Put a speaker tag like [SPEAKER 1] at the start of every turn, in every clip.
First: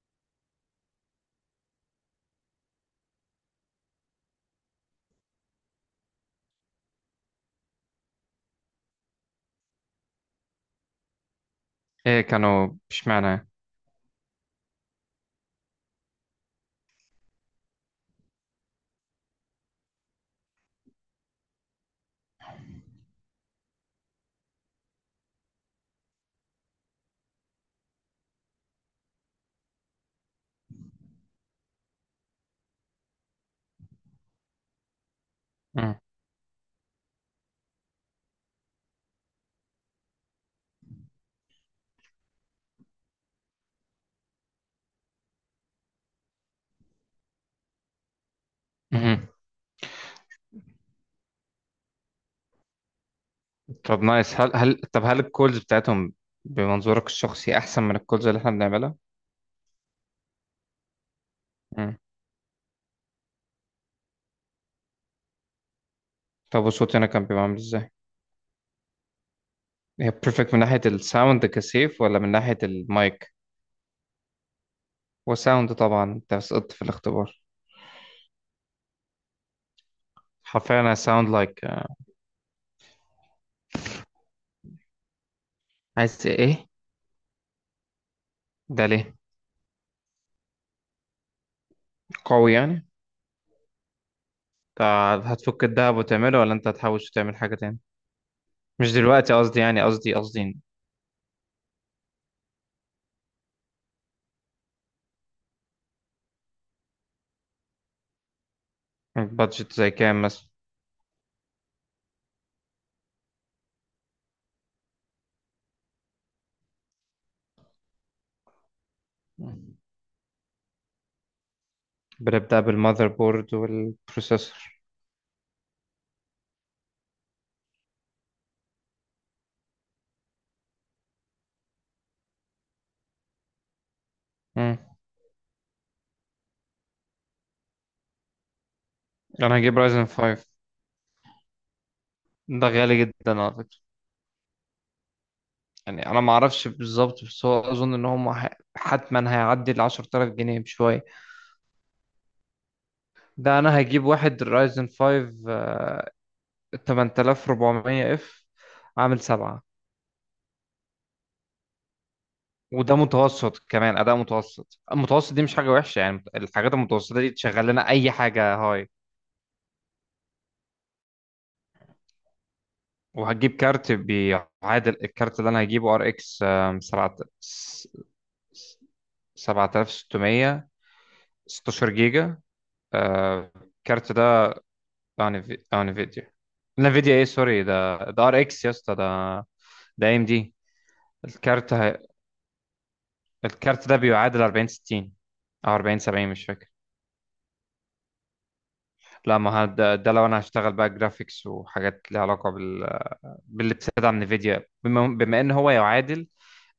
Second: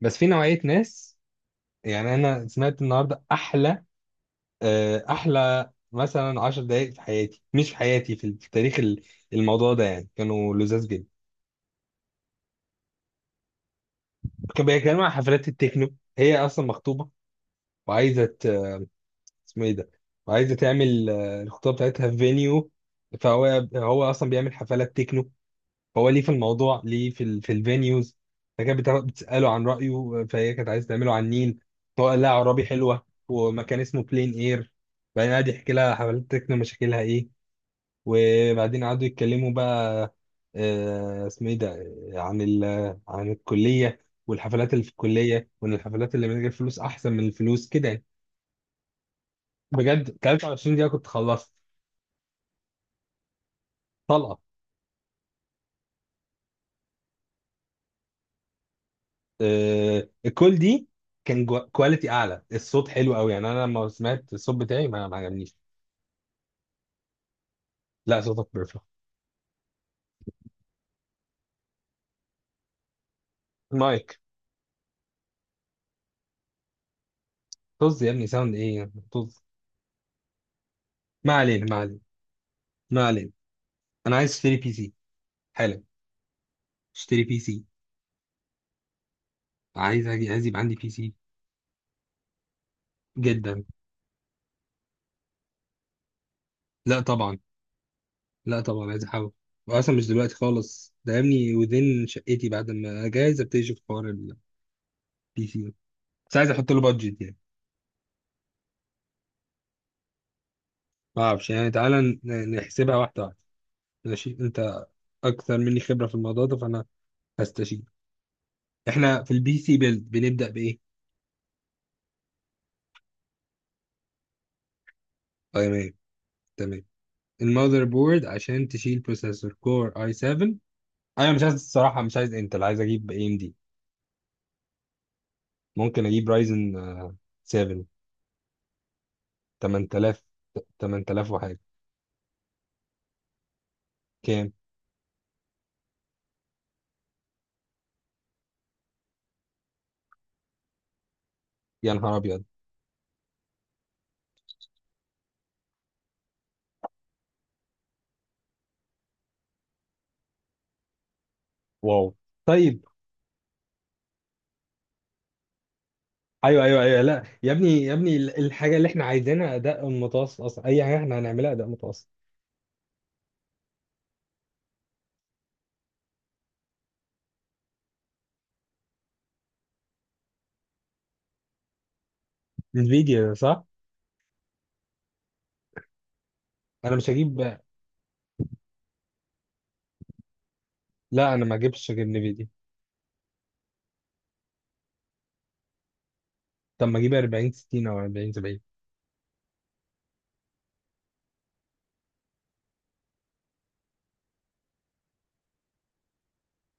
[SPEAKER 1] بس في نوعية ناس يعني أنا سمعت النهاردة أحلى، أحلى مثلا عشر دقايق في حياتي، مش في حياتي، في تاريخ الموضوع ده، يعني كانوا لذاذ جدا.
[SPEAKER 2] ايه كانوا؟ اشمعنى؟
[SPEAKER 1] كانوا بيتكلموا عن حفلات التكنو. هي أصلا مخطوبة وعايزة اسمه إيه ده، وعايزة تعمل الخطوبة بتاعتها في فينيو. فهو هو أصلا بيعمل حفلات تكنو. هو ليه في الموضوع، ليه في الفينيوز. فكانت بتساله عن رايه، فهي كانت عايزه تعمله على النيل. هو قال لها عرابي حلوه، ومكان اسمه بلين اير. بعدين قعد يحكي لها
[SPEAKER 2] مم.
[SPEAKER 1] حفلات تكنو مشاكلها ايه. وبعدين قعدوا يتكلموا بقى، اسمه ايه ده، عن ال عن الكليه والحفلات اللي في الكليه، وان الحفلات اللي من غير فلوس احسن من الفلوس كده يعني.
[SPEAKER 2] مهم.
[SPEAKER 1] بجد 23 دقيقه كنت خلصت
[SPEAKER 2] طب
[SPEAKER 1] طلقه.
[SPEAKER 2] نايس. هل الكولز بتاعتهم بمنظورك الشخصي احسن من الكولز اللي احنا بنعملها؟
[SPEAKER 1] الكول دي كان
[SPEAKER 2] مم.
[SPEAKER 1] كواليتي اعلى، الصوت حلو قوي. يعني انا لما سمعت الصوت بتاعي ما عجبنيش.
[SPEAKER 2] طب وصوتي انا كان بيبقى عامل ازاي؟
[SPEAKER 1] لا صوتك بيرفكت.
[SPEAKER 2] هي بيرفكت من ناحية الساوند كسيف ولا من ناحية المايك
[SPEAKER 1] مايك.
[SPEAKER 2] وساوند؟ طبعا انت سقطت في الاختبار.
[SPEAKER 1] طز يا ابني، ساوند ايه، طز.
[SPEAKER 2] حرفيا انا ساوند
[SPEAKER 1] ما
[SPEAKER 2] لايك.
[SPEAKER 1] علينا، ما علينا، ما علينا. انا عايز اشتري بي سي حالا.
[SPEAKER 2] عايز ايه؟
[SPEAKER 1] اشتري بي سي.
[SPEAKER 2] ده ليه؟
[SPEAKER 1] عايز يبقى عندي بي سي.
[SPEAKER 2] قوي يعني؟
[SPEAKER 1] جدا.
[SPEAKER 2] طب هتفك الدهب وتعمله ولا انت
[SPEAKER 1] لا
[SPEAKER 2] هتحوش تعمل
[SPEAKER 1] طبعا.
[SPEAKER 2] حاجة تاني؟
[SPEAKER 1] لا طبعا،
[SPEAKER 2] مش
[SPEAKER 1] عايز احاول.
[SPEAKER 2] دلوقتي قصدي، يعني
[SPEAKER 1] واصلا مش
[SPEAKER 2] قصدي
[SPEAKER 1] دلوقتي
[SPEAKER 2] قصدي
[SPEAKER 1] خالص، ده يا ابني ودين شقتي بعد ما اجهز ابتدي اشوف حوار البي سي ده. بس عايز احط له بادجت يعني.
[SPEAKER 2] بادجت زي كام مثلا؟
[SPEAKER 1] ما اعرفش يعني، تعالى نحسبها واحده واحده. ماشي، انت اكثر مني خبره في الموضوع ده، فانا هستشير. احنا في البي سي بيلد بنبدا بايه؟
[SPEAKER 2] بنبدأ بالمذر بورد والبروسيسور.
[SPEAKER 1] اي ام اي. تمام. المذر بورد عشان تشيل بروسيسور كور اي 7. انا مش عايز الصراحه، مش عايز انتل، عايز اجيب اي ام دي.
[SPEAKER 2] مم.
[SPEAKER 1] ممكن اجيب رايزن 7.
[SPEAKER 2] انا هجيب رايزن
[SPEAKER 1] 8000
[SPEAKER 2] 5.
[SPEAKER 1] 8000 وحاجه.
[SPEAKER 2] ده غالي جدا على فكرة.
[SPEAKER 1] كام؟
[SPEAKER 2] يعني انا ما اعرفش بالظبط بس هو اظن ان هم حتما هيعدي ال 10000 جنيه بشوية.
[SPEAKER 1] يا نهار ابيض.
[SPEAKER 2] ده انا هجيب واحد رايزن 5 8400 اف، عامل 7.
[SPEAKER 1] واو. طيب.
[SPEAKER 2] وده متوسط، كمان اداء متوسط. المتوسط دي مش حاجة وحشة يعني،
[SPEAKER 1] ايوه
[SPEAKER 2] الحاجات
[SPEAKER 1] ايوه ايوه،
[SPEAKER 2] المتوسطة
[SPEAKER 1] لا
[SPEAKER 2] دي
[SPEAKER 1] يا
[SPEAKER 2] تشغل
[SPEAKER 1] ابني
[SPEAKER 2] لنا
[SPEAKER 1] يا
[SPEAKER 2] اي
[SPEAKER 1] ابني،
[SPEAKER 2] حاجة
[SPEAKER 1] الحاجه اللي
[SPEAKER 2] هاي.
[SPEAKER 1] احنا عايزينها اداء متوسط، اصلا اي حاجه احنا هنعملها اداء متوسط.
[SPEAKER 2] وهجيب كارت بيعادل الكارت اللي انا هجيبه، RX 7 7600، 16 جيجا.
[SPEAKER 1] انفيديا،
[SPEAKER 2] آه،
[SPEAKER 1] صح؟
[SPEAKER 2] الكارت ده بتاع بتاع نفيديا.
[SPEAKER 1] انا مش
[SPEAKER 2] نفيديا ايه
[SPEAKER 1] هجيب.
[SPEAKER 2] سوري، ده ار اكس يا اسطى، ده ده AMD.
[SPEAKER 1] لا انا ما
[SPEAKER 2] الكارت
[SPEAKER 1] اجيبش غير NVIDIA.
[SPEAKER 2] الكارت ده بيعادل 40 60 او 40 70 مش فاكر.
[SPEAKER 1] طب ما اجيب 40 60 او 40 70؟
[SPEAKER 2] لا، ما هو ده لو انا هشتغل بقى جرافيكس وحاجات ليها علاقة بال، باللي بتدعم من نفيديا. بما ان هو يعادل،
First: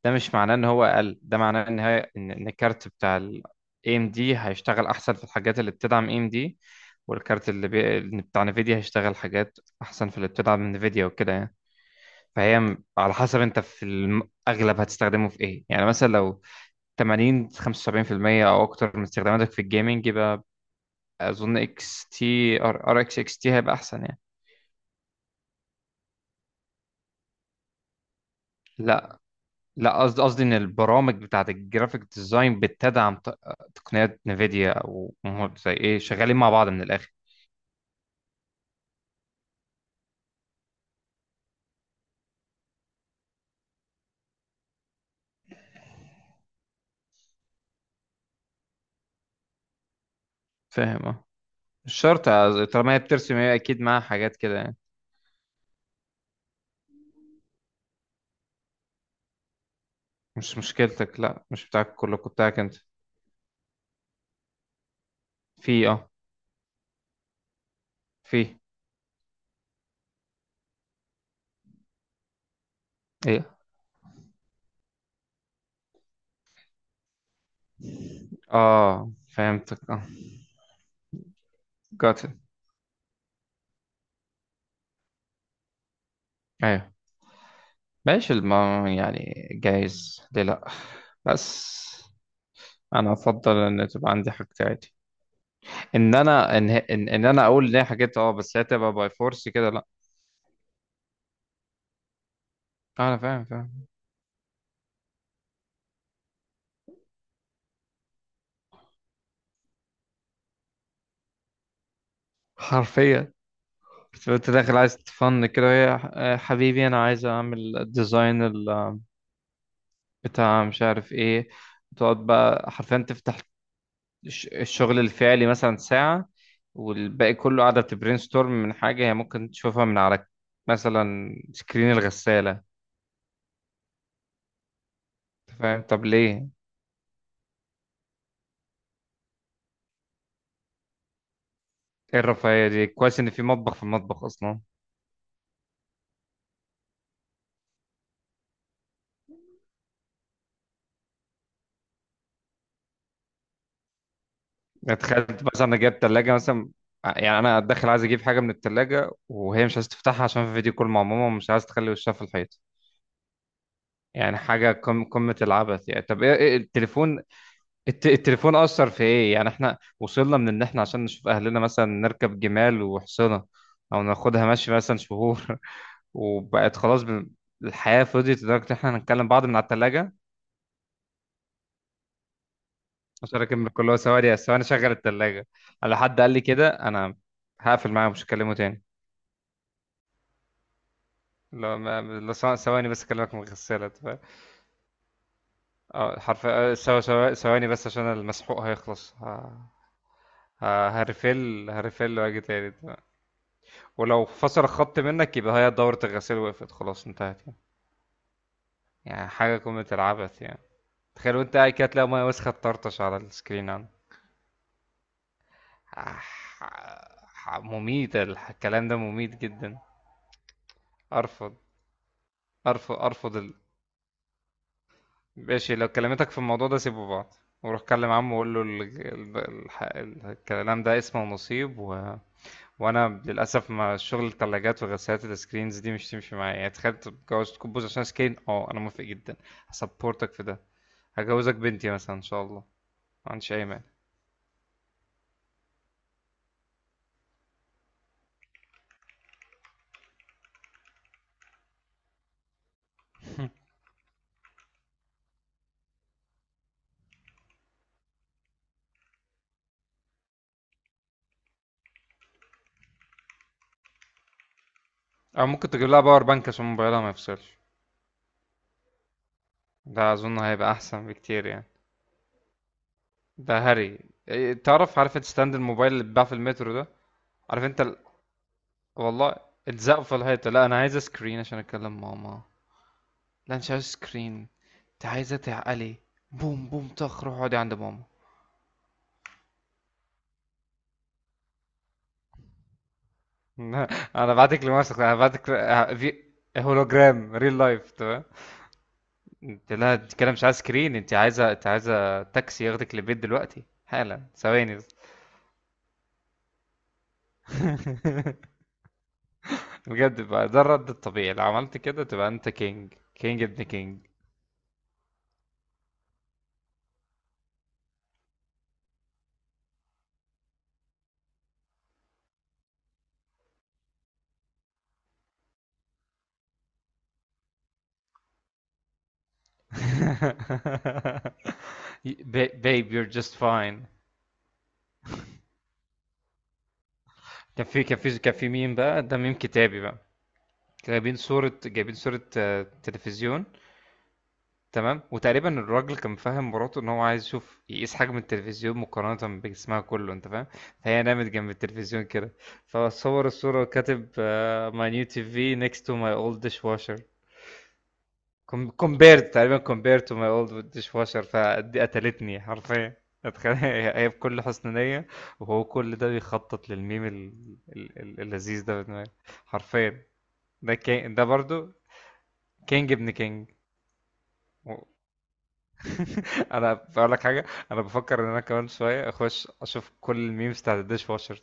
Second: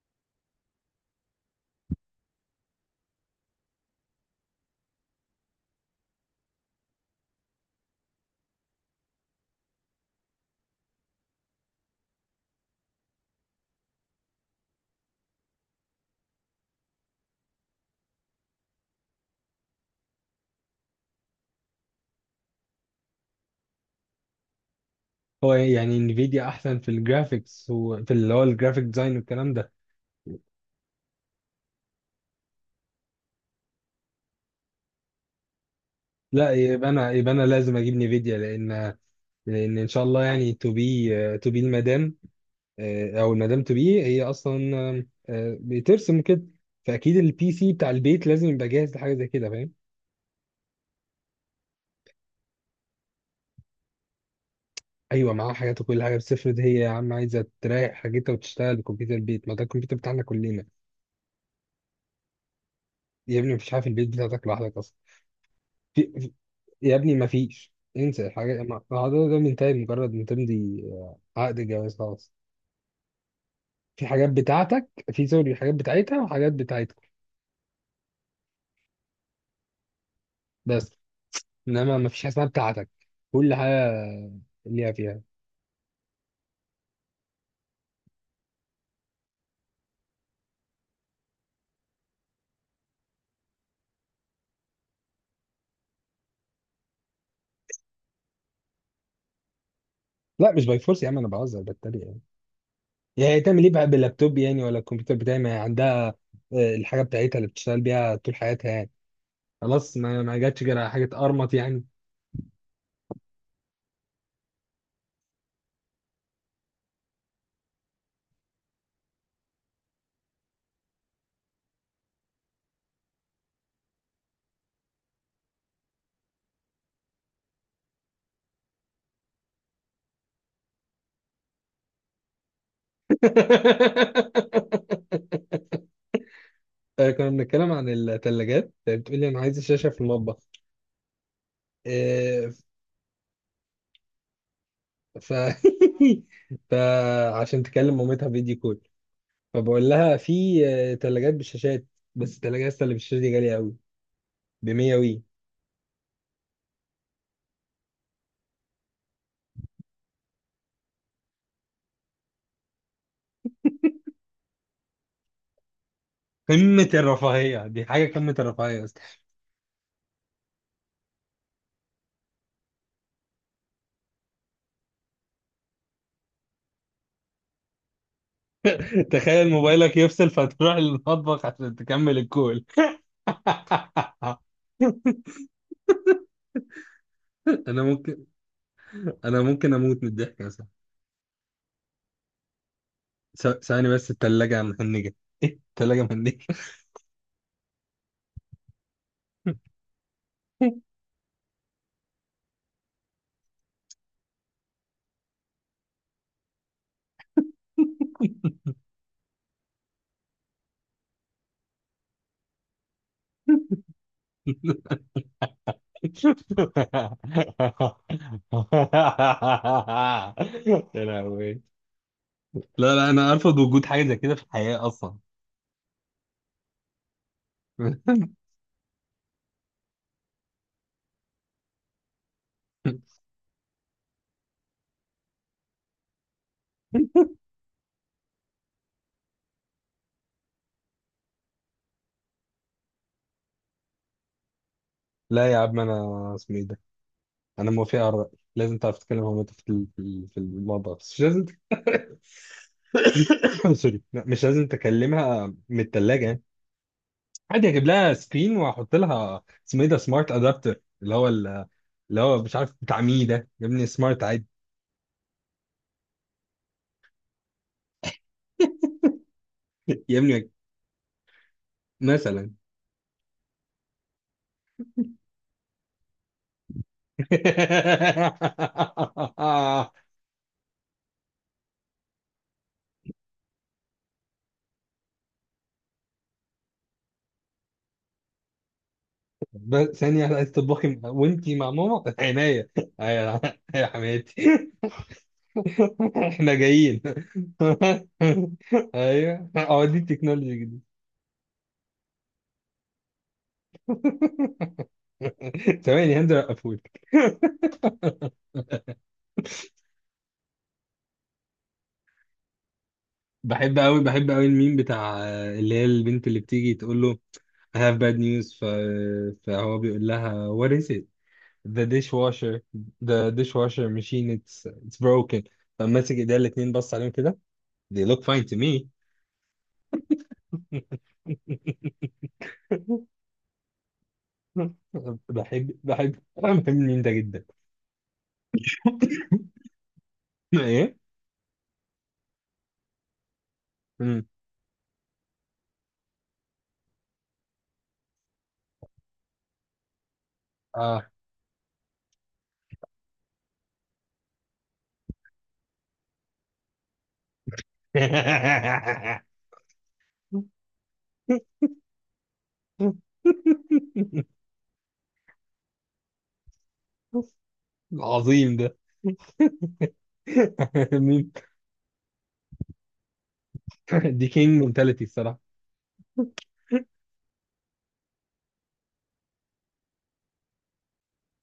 [SPEAKER 2] ده مش معناه ان هو اقل، ده معناه ان الكارت بتاع ال AMD هيشتغل احسن في الحاجات اللي بتدعم AMD، والكارت اللي اللي بتاع نفيديا هيشتغل حاجات احسن في اللي بتدعم من نفيديا وكده يعني. فهي على حسب انت في الاغلب هتستخدمه في ايه، يعني مثلا لو 80 75% او اكتر من استخداماتك في الجيمنج يبقى اظن اكس تي، ار اكس اكس تي، هيبقى احسن يعني.
[SPEAKER 1] هو إيه يعني، انفيديا احسن في الجرافيكس وفي اللي هو الجرافيك ديزاين
[SPEAKER 2] لا
[SPEAKER 1] والكلام ده؟
[SPEAKER 2] لا قصدي، ان البرامج بتاعت الجرافيك ديزاين بتدعم تقنيات نفيديا، او زي ايه، شغالين مع
[SPEAKER 1] لا
[SPEAKER 2] بعض من
[SPEAKER 1] يبقى انا
[SPEAKER 2] الاخر.
[SPEAKER 1] يبقى انا لازم اجيب نفيديا، لان ان شاء الله يعني، تو بي المدام، او المدام تو بي هي اصلا آم، آه، بترسم كده. فاكيد البي سي بتاع البيت لازم يبقى جاهز لحاجه زي كده، فاهم؟
[SPEAKER 2] فاهم اه. مش شرط، طالما هي بترسم هي اكيد معاها حاجات كده يعني.
[SPEAKER 1] ايوه معاها حاجات وكل حاجه، بس افرض هي يا عم عايزه تريح حاجتها وتشتغل بكمبيوتر البيت، ما ده الكمبيوتر بتاعنا
[SPEAKER 2] مش
[SPEAKER 1] كلنا.
[SPEAKER 2] مشكلتك. لا مش بتاعك كلكم، بتاعك انت.
[SPEAKER 1] يا ابني مفيش حاجه في البيت بتاعتك لوحدك.
[SPEAKER 2] في اه.
[SPEAKER 1] في... في- يا ابني ما فيش، انسى
[SPEAKER 2] في
[SPEAKER 1] الحاجات، الموضوع ده منتهي مجرد ما تمضي عقد جواز، خلاص.
[SPEAKER 2] ايه؟
[SPEAKER 1] في حاجات بتاعتك، في سوري، حاجات بتاعتها، وحاجات بتاعتكم،
[SPEAKER 2] اه فهمتك اه.
[SPEAKER 1] بس. انما ما فيش
[SPEAKER 2] got
[SPEAKER 1] حاجه
[SPEAKER 2] it.
[SPEAKER 1] اسمها بتاعتك. كل حاجه ليها فيها.
[SPEAKER 2] ايوه. ماشي يعني جايز، ليه لا. بس انا افضل ان تبقى عندي حاجتي عادي، ان انا اقول ان هي حاجات اه، بس هي تبقى باي فورس كده لا.
[SPEAKER 1] لا مش باي فورس يا عم، انا بهزر بتريق يعني.
[SPEAKER 2] انا
[SPEAKER 1] يعني هي
[SPEAKER 2] فاهم
[SPEAKER 1] تعمل ايه بقى
[SPEAKER 2] فاهم.
[SPEAKER 1] باللابتوب يعني، ولا الكمبيوتر بتاعي، ما هي عندها الحاجه بتاعتها اللي بتشتغل بيها طول حياتها يعني. خلاص ما جاتش غير على حاجه ارمط يعني.
[SPEAKER 2] حرفيا. بس انت داخل عايز تفن كده وهي: حبيبي انا عايز اعمل الديزاين بتاع مش عارف ايه. تقعد بقى حرفيا تفتح الشغل الفعلي مثلا ساعة، والباقي كله قاعدة بتبرين ستورم من حاجة هي ممكن تشوفها من على، مثلا، سكرين الغسالة. أنت فاهم؟ طب ليه؟
[SPEAKER 1] كنا بنتكلم عن الثلاجات، بتقولي انا عايز الشاشه في المطبخ.
[SPEAKER 2] ايه
[SPEAKER 1] آه،
[SPEAKER 2] الرفاهية دي! كويس ان في مطبخ، في المطبخ اصلا.
[SPEAKER 1] ف فعشان تكلم مامتها فيديو كول، فبقول لها في ثلاجات بالشاشات. بس الثلاجه لسه اللي بالشاشه دي غاليه قوي، ب 100
[SPEAKER 2] يعني
[SPEAKER 1] وي.
[SPEAKER 2] تخيل، مثلا انا جايب تلاجة مثلا، يعني انا داخل عايز اجيب حاجة من التلاجة وهي مش عايز تفتحها عشان في فيديو كول مع ماما، ومش عايز تخلي وشها في الحيط. يعني حاجة قمة العبث يعني. طب ايه،
[SPEAKER 1] قمه
[SPEAKER 2] التليفون؟
[SPEAKER 1] الرفاهيه دي حاجه، قمه
[SPEAKER 2] التليفون
[SPEAKER 1] الرفاهيه
[SPEAKER 2] أثر في
[SPEAKER 1] اصلا.
[SPEAKER 2] ايه، يعني احنا وصلنا من ان احنا عشان نشوف اهلنا مثلا نركب جمال وحصنة، او ناخدها ماشي مثلا شهور، وبقت خلاص الحياة فضيت لدرجة ان احنا هنتكلم بعض
[SPEAKER 1] تخيل
[SPEAKER 2] من على
[SPEAKER 1] موبايلك
[SPEAKER 2] التلاجة.
[SPEAKER 1] يفصل فتروح للمطبخ عشان تكمل الكول.
[SPEAKER 2] عشان اكمل كل، هو ثواني ثواني شغل التلاجة. على حد قال لي كده، انا
[SPEAKER 1] انا
[SPEAKER 2] هقفل معاه مش
[SPEAKER 1] ممكن
[SPEAKER 2] هكلمه تاني.
[SPEAKER 1] انا ممكن اموت من الضحك اصلا.
[SPEAKER 2] لا ما لا، ثواني بس اكلمك من الغسالة،
[SPEAKER 1] ثواني
[SPEAKER 2] انت
[SPEAKER 1] بس،
[SPEAKER 2] فاهم؟
[SPEAKER 1] الثلاجه مهنجه. ايه، الثلاجه
[SPEAKER 2] اه،
[SPEAKER 1] مهنجه.
[SPEAKER 2] حرفيا ثواني بس عشان المسحوق هيخلص، هرفل هرفل واجي تاني. أنت فاهم؟ ولو فصل الخط منك يبقى هي دورة الغسيل وقفت، خلاص انتهت يعني. يعني حاجة قمة العبث يعني. تخيل وانت قاعد كده تلاقي مية وسخة تطرطش على السكرين عندك. آه، مميت، الكلام ده مميت جدا.
[SPEAKER 1] يا
[SPEAKER 2] ارفض،
[SPEAKER 1] لهوي. لا
[SPEAKER 2] ارفض،
[SPEAKER 1] لا، انا
[SPEAKER 2] ارفض.
[SPEAKER 1] ارفض وجود حاجه زي كده في الحياه اصلا.
[SPEAKER 2] ماشي لو كلمتك في الموضوع ده سيبوا بعض، وروح كلم عمه وقول له الكلام ده اسمه نصيب و وانا للاسف، ما شغل الثلاجات وغسالات السكرينز دي مش تمشي معايا يعني. تخيل تتجوز تكبوز عشان سكرين، اه انا موافق جدا، هسبورتك في ده، هجوزك بنتي مثلا ان شاء الله، ما عنديش اي مانع.
[SPEAKER 1] لا يا عم، انا اسمه ايه ده، انا موافق على الراي. لازم تعرف تتكلم مع مامتك في الموضوع، بس مش لازم سوري. لا، مش لازم تكلمها من الثلاجه يعني. عادي اجيب لها سكرين واحط لها اسمه ايه ده، سمارت ادابتر، اللي هو مش عارف بتاع مين ده، يا ابني سمارت عادي.
[SPEAKER 2] او ممكن تجيب لها باور بانك عشان موبايلها ما يفصلش، ده
[SPEAKER 1] يا
[SPEAKER 2] اظن
[SPEAKER 1] ابني،
[SPEAKER 2] هيبقى احسن بكتير يعني.
[SPEAKER 1] مثلا.
[SPEAKER 2] ده هري. تعرف، عارف انت ستاند الموبايل اللي بيتباع في المترو ده؟ عارف انت؟ والله! اتزقوا في الحيطة، لا أنا عايزة سكرين عشان أكلم ماما. لا مش عايز سكرين، أنت عايزة تعقلي. بوم بوم طخ، روح اقعدي عند ماما.
[SPEAKER 1] بس ثانية واحدة، عايز تطبخي وانتي مع ماما عناية. ايوه يا
[SPEAKER 2] أنا بعتك
[SPEAKER 1] حماتي.
[SPEAKER 2] لمسك، أنا بعتك في
[SPEAKER 1] احنا جايين.
[SPEAKER 2] هولوجرام ريل لايف تمام.
[SPEAKER 1] ايوه،
[SPEAKER 2] أنت،
[SPEAKER 1] اه،
[SPEAKER 2] لا
[SPEAKER 1] دي
[SPEAKER 2] أنت كده مش عايز
[SPEAKER 1] التكنولوجي دي.
[SPEAKER 2] سكرين، أنت عايزة تاكسي ياخدك للبيت دلوقتي حالا. ثواني بس.
[SPEAKER 1] ثواني، هنزل اقفول.
[SPEAKER 2] بجد بقى ده الرد الطبيعي، لو عملت كده تبقى أنت كينج، كينج ابن
[SPEAKER 1] بحب
[SPEAKER 2] كينج.
[SPEAKER 1] قوي، بحب قوي الميم بتاع اللي هي البنت اللي بتيجي تقول له I have bad news، فهو بيقول لها what is it. the dishwasher the dishwasher machine, it's broken. فماسك ايديها الاتنين، بص عليهم كده، they look fine to me.
[SPEAKER 2] Babe you're just fine.
[SPEAKER 1] بحب بحب انا بحب مين ده جدا.
[SPEAKER 2] كان في ميم بقى، ده ميم كتابي بقى.
[SPEAKER 1] ايه.
[SPEAKER 2] جايبين صورة، تلفزيون.
[SPEAKER 1] مم.
[SPEAKER 2] تمام، وتقريبا الراجل كان فاهم مراته ان هو عايز يقيس حجم التلفزيون مقارنة بجسمها كله، انت فاهم؟ فهي
[SPEAKER 1] اه
[SPEAKER 2] نامت جنب التلفزيون كده، فصور الصورة وكاتب: ماي نيو TV next to my old dishwasher. Compared to my old dishwasher. فدي قتلتني حرفيا. اتخيل، هي بكل حسن نية، وهو كل ده بيخطط للميم
[SPEAKER 1] عظيم
[SPEAKER 2] اللذيذ
[SPEAKER 1] ده.
[SPEAKER 2] ده في دماغي. حرفيا، ده كين، ده
[SPEAKER 1] مين؟
[SPEAKER 2] برضو كينج ابن كينج.
[SPEAKER 1] دي كينج
[SPEAKER 2] و-
[SPEAKER 1] منتاليتي الصراحه.
[SPEAKER 2] انا بقول لك حاجه. انا بفكر ان انا كمان شويه اخش اشوف كل الميمز بتاعت الديش واشر،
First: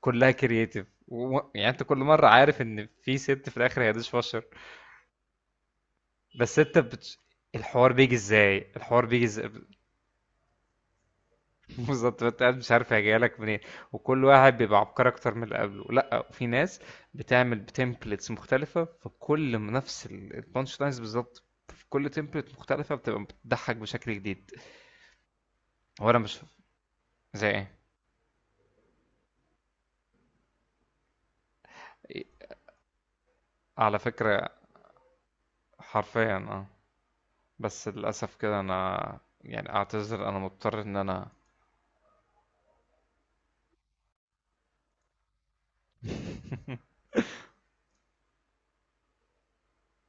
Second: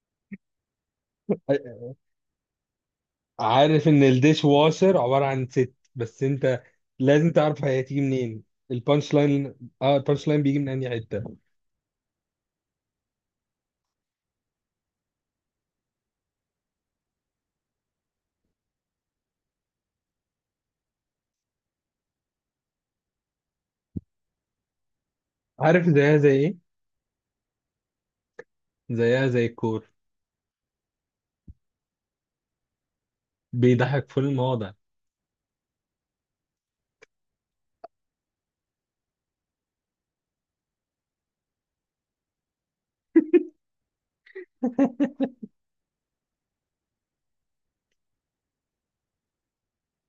[SPEAKER 2] كلها كرييتيف يعني انت كل مره عارف ان في ست في الاخر
[SPEAKER 1] عارف
[SPEAKER 2] هي
[SPEAKER 1] ان
[SPEAKER 2] ديش
[SPEAKER 1] الديش
[SPEAKER 2] واشر،
[SPEAKER 1] واشر عباره عن ست، بس
[SPEAKER 2] بس
[SPEAKER 1] انت
[SPEAKER 2] انت
[SPEAKER 1] لازم تعرف هي
[SPEAKER 2] الحوار
[SPEAKER 1] هتيجي
[SPEAKER 2] بيجي
[SPEAKER 1] منين.
[SPEAKER 2] ازاي، الحوار
[SPEAKER 1] البانش
[SPEAKER 2] بيجي ازاي.
[SPEAKER 1] لاين. اه، البانش لاين بيجي من انهي حته؟
[SPEAKER 2] بالظبط انت قاعد مش عارف هي جايه لك منين، وكل واحد بيبقى عبقري اكتر من اللي قبله. لا، وفي ناس بتعمل بتمبلتس مختلفه، في كل نفس البانش لاينز بالظبط، في كل تمبلت مختلفه بتبقى بتضحك بشكل جديد.
[SPEAKER 1] عارف
[SPEAKER 2] هو
[SPEAKER 1] زيها
[SPEAKER 2] انا
[SPEAKER 1] زي
[SPEAKER 2] مش
[SPEAKER 1] ايه؟
[SPEAKER 2] زي ايه.
[SPEAKER 1] زيها زي الكور،
[SPEAKER 2] إيه، على
[SPEAKER 1] بيضحك في
[SPEAKER 2] فكرة،
[SPEAKER 1] المواضع.
[SPEAKER 2] حرفيا اه. بس للأسف كده انا يعني اعتذر، انا مضطر ان انا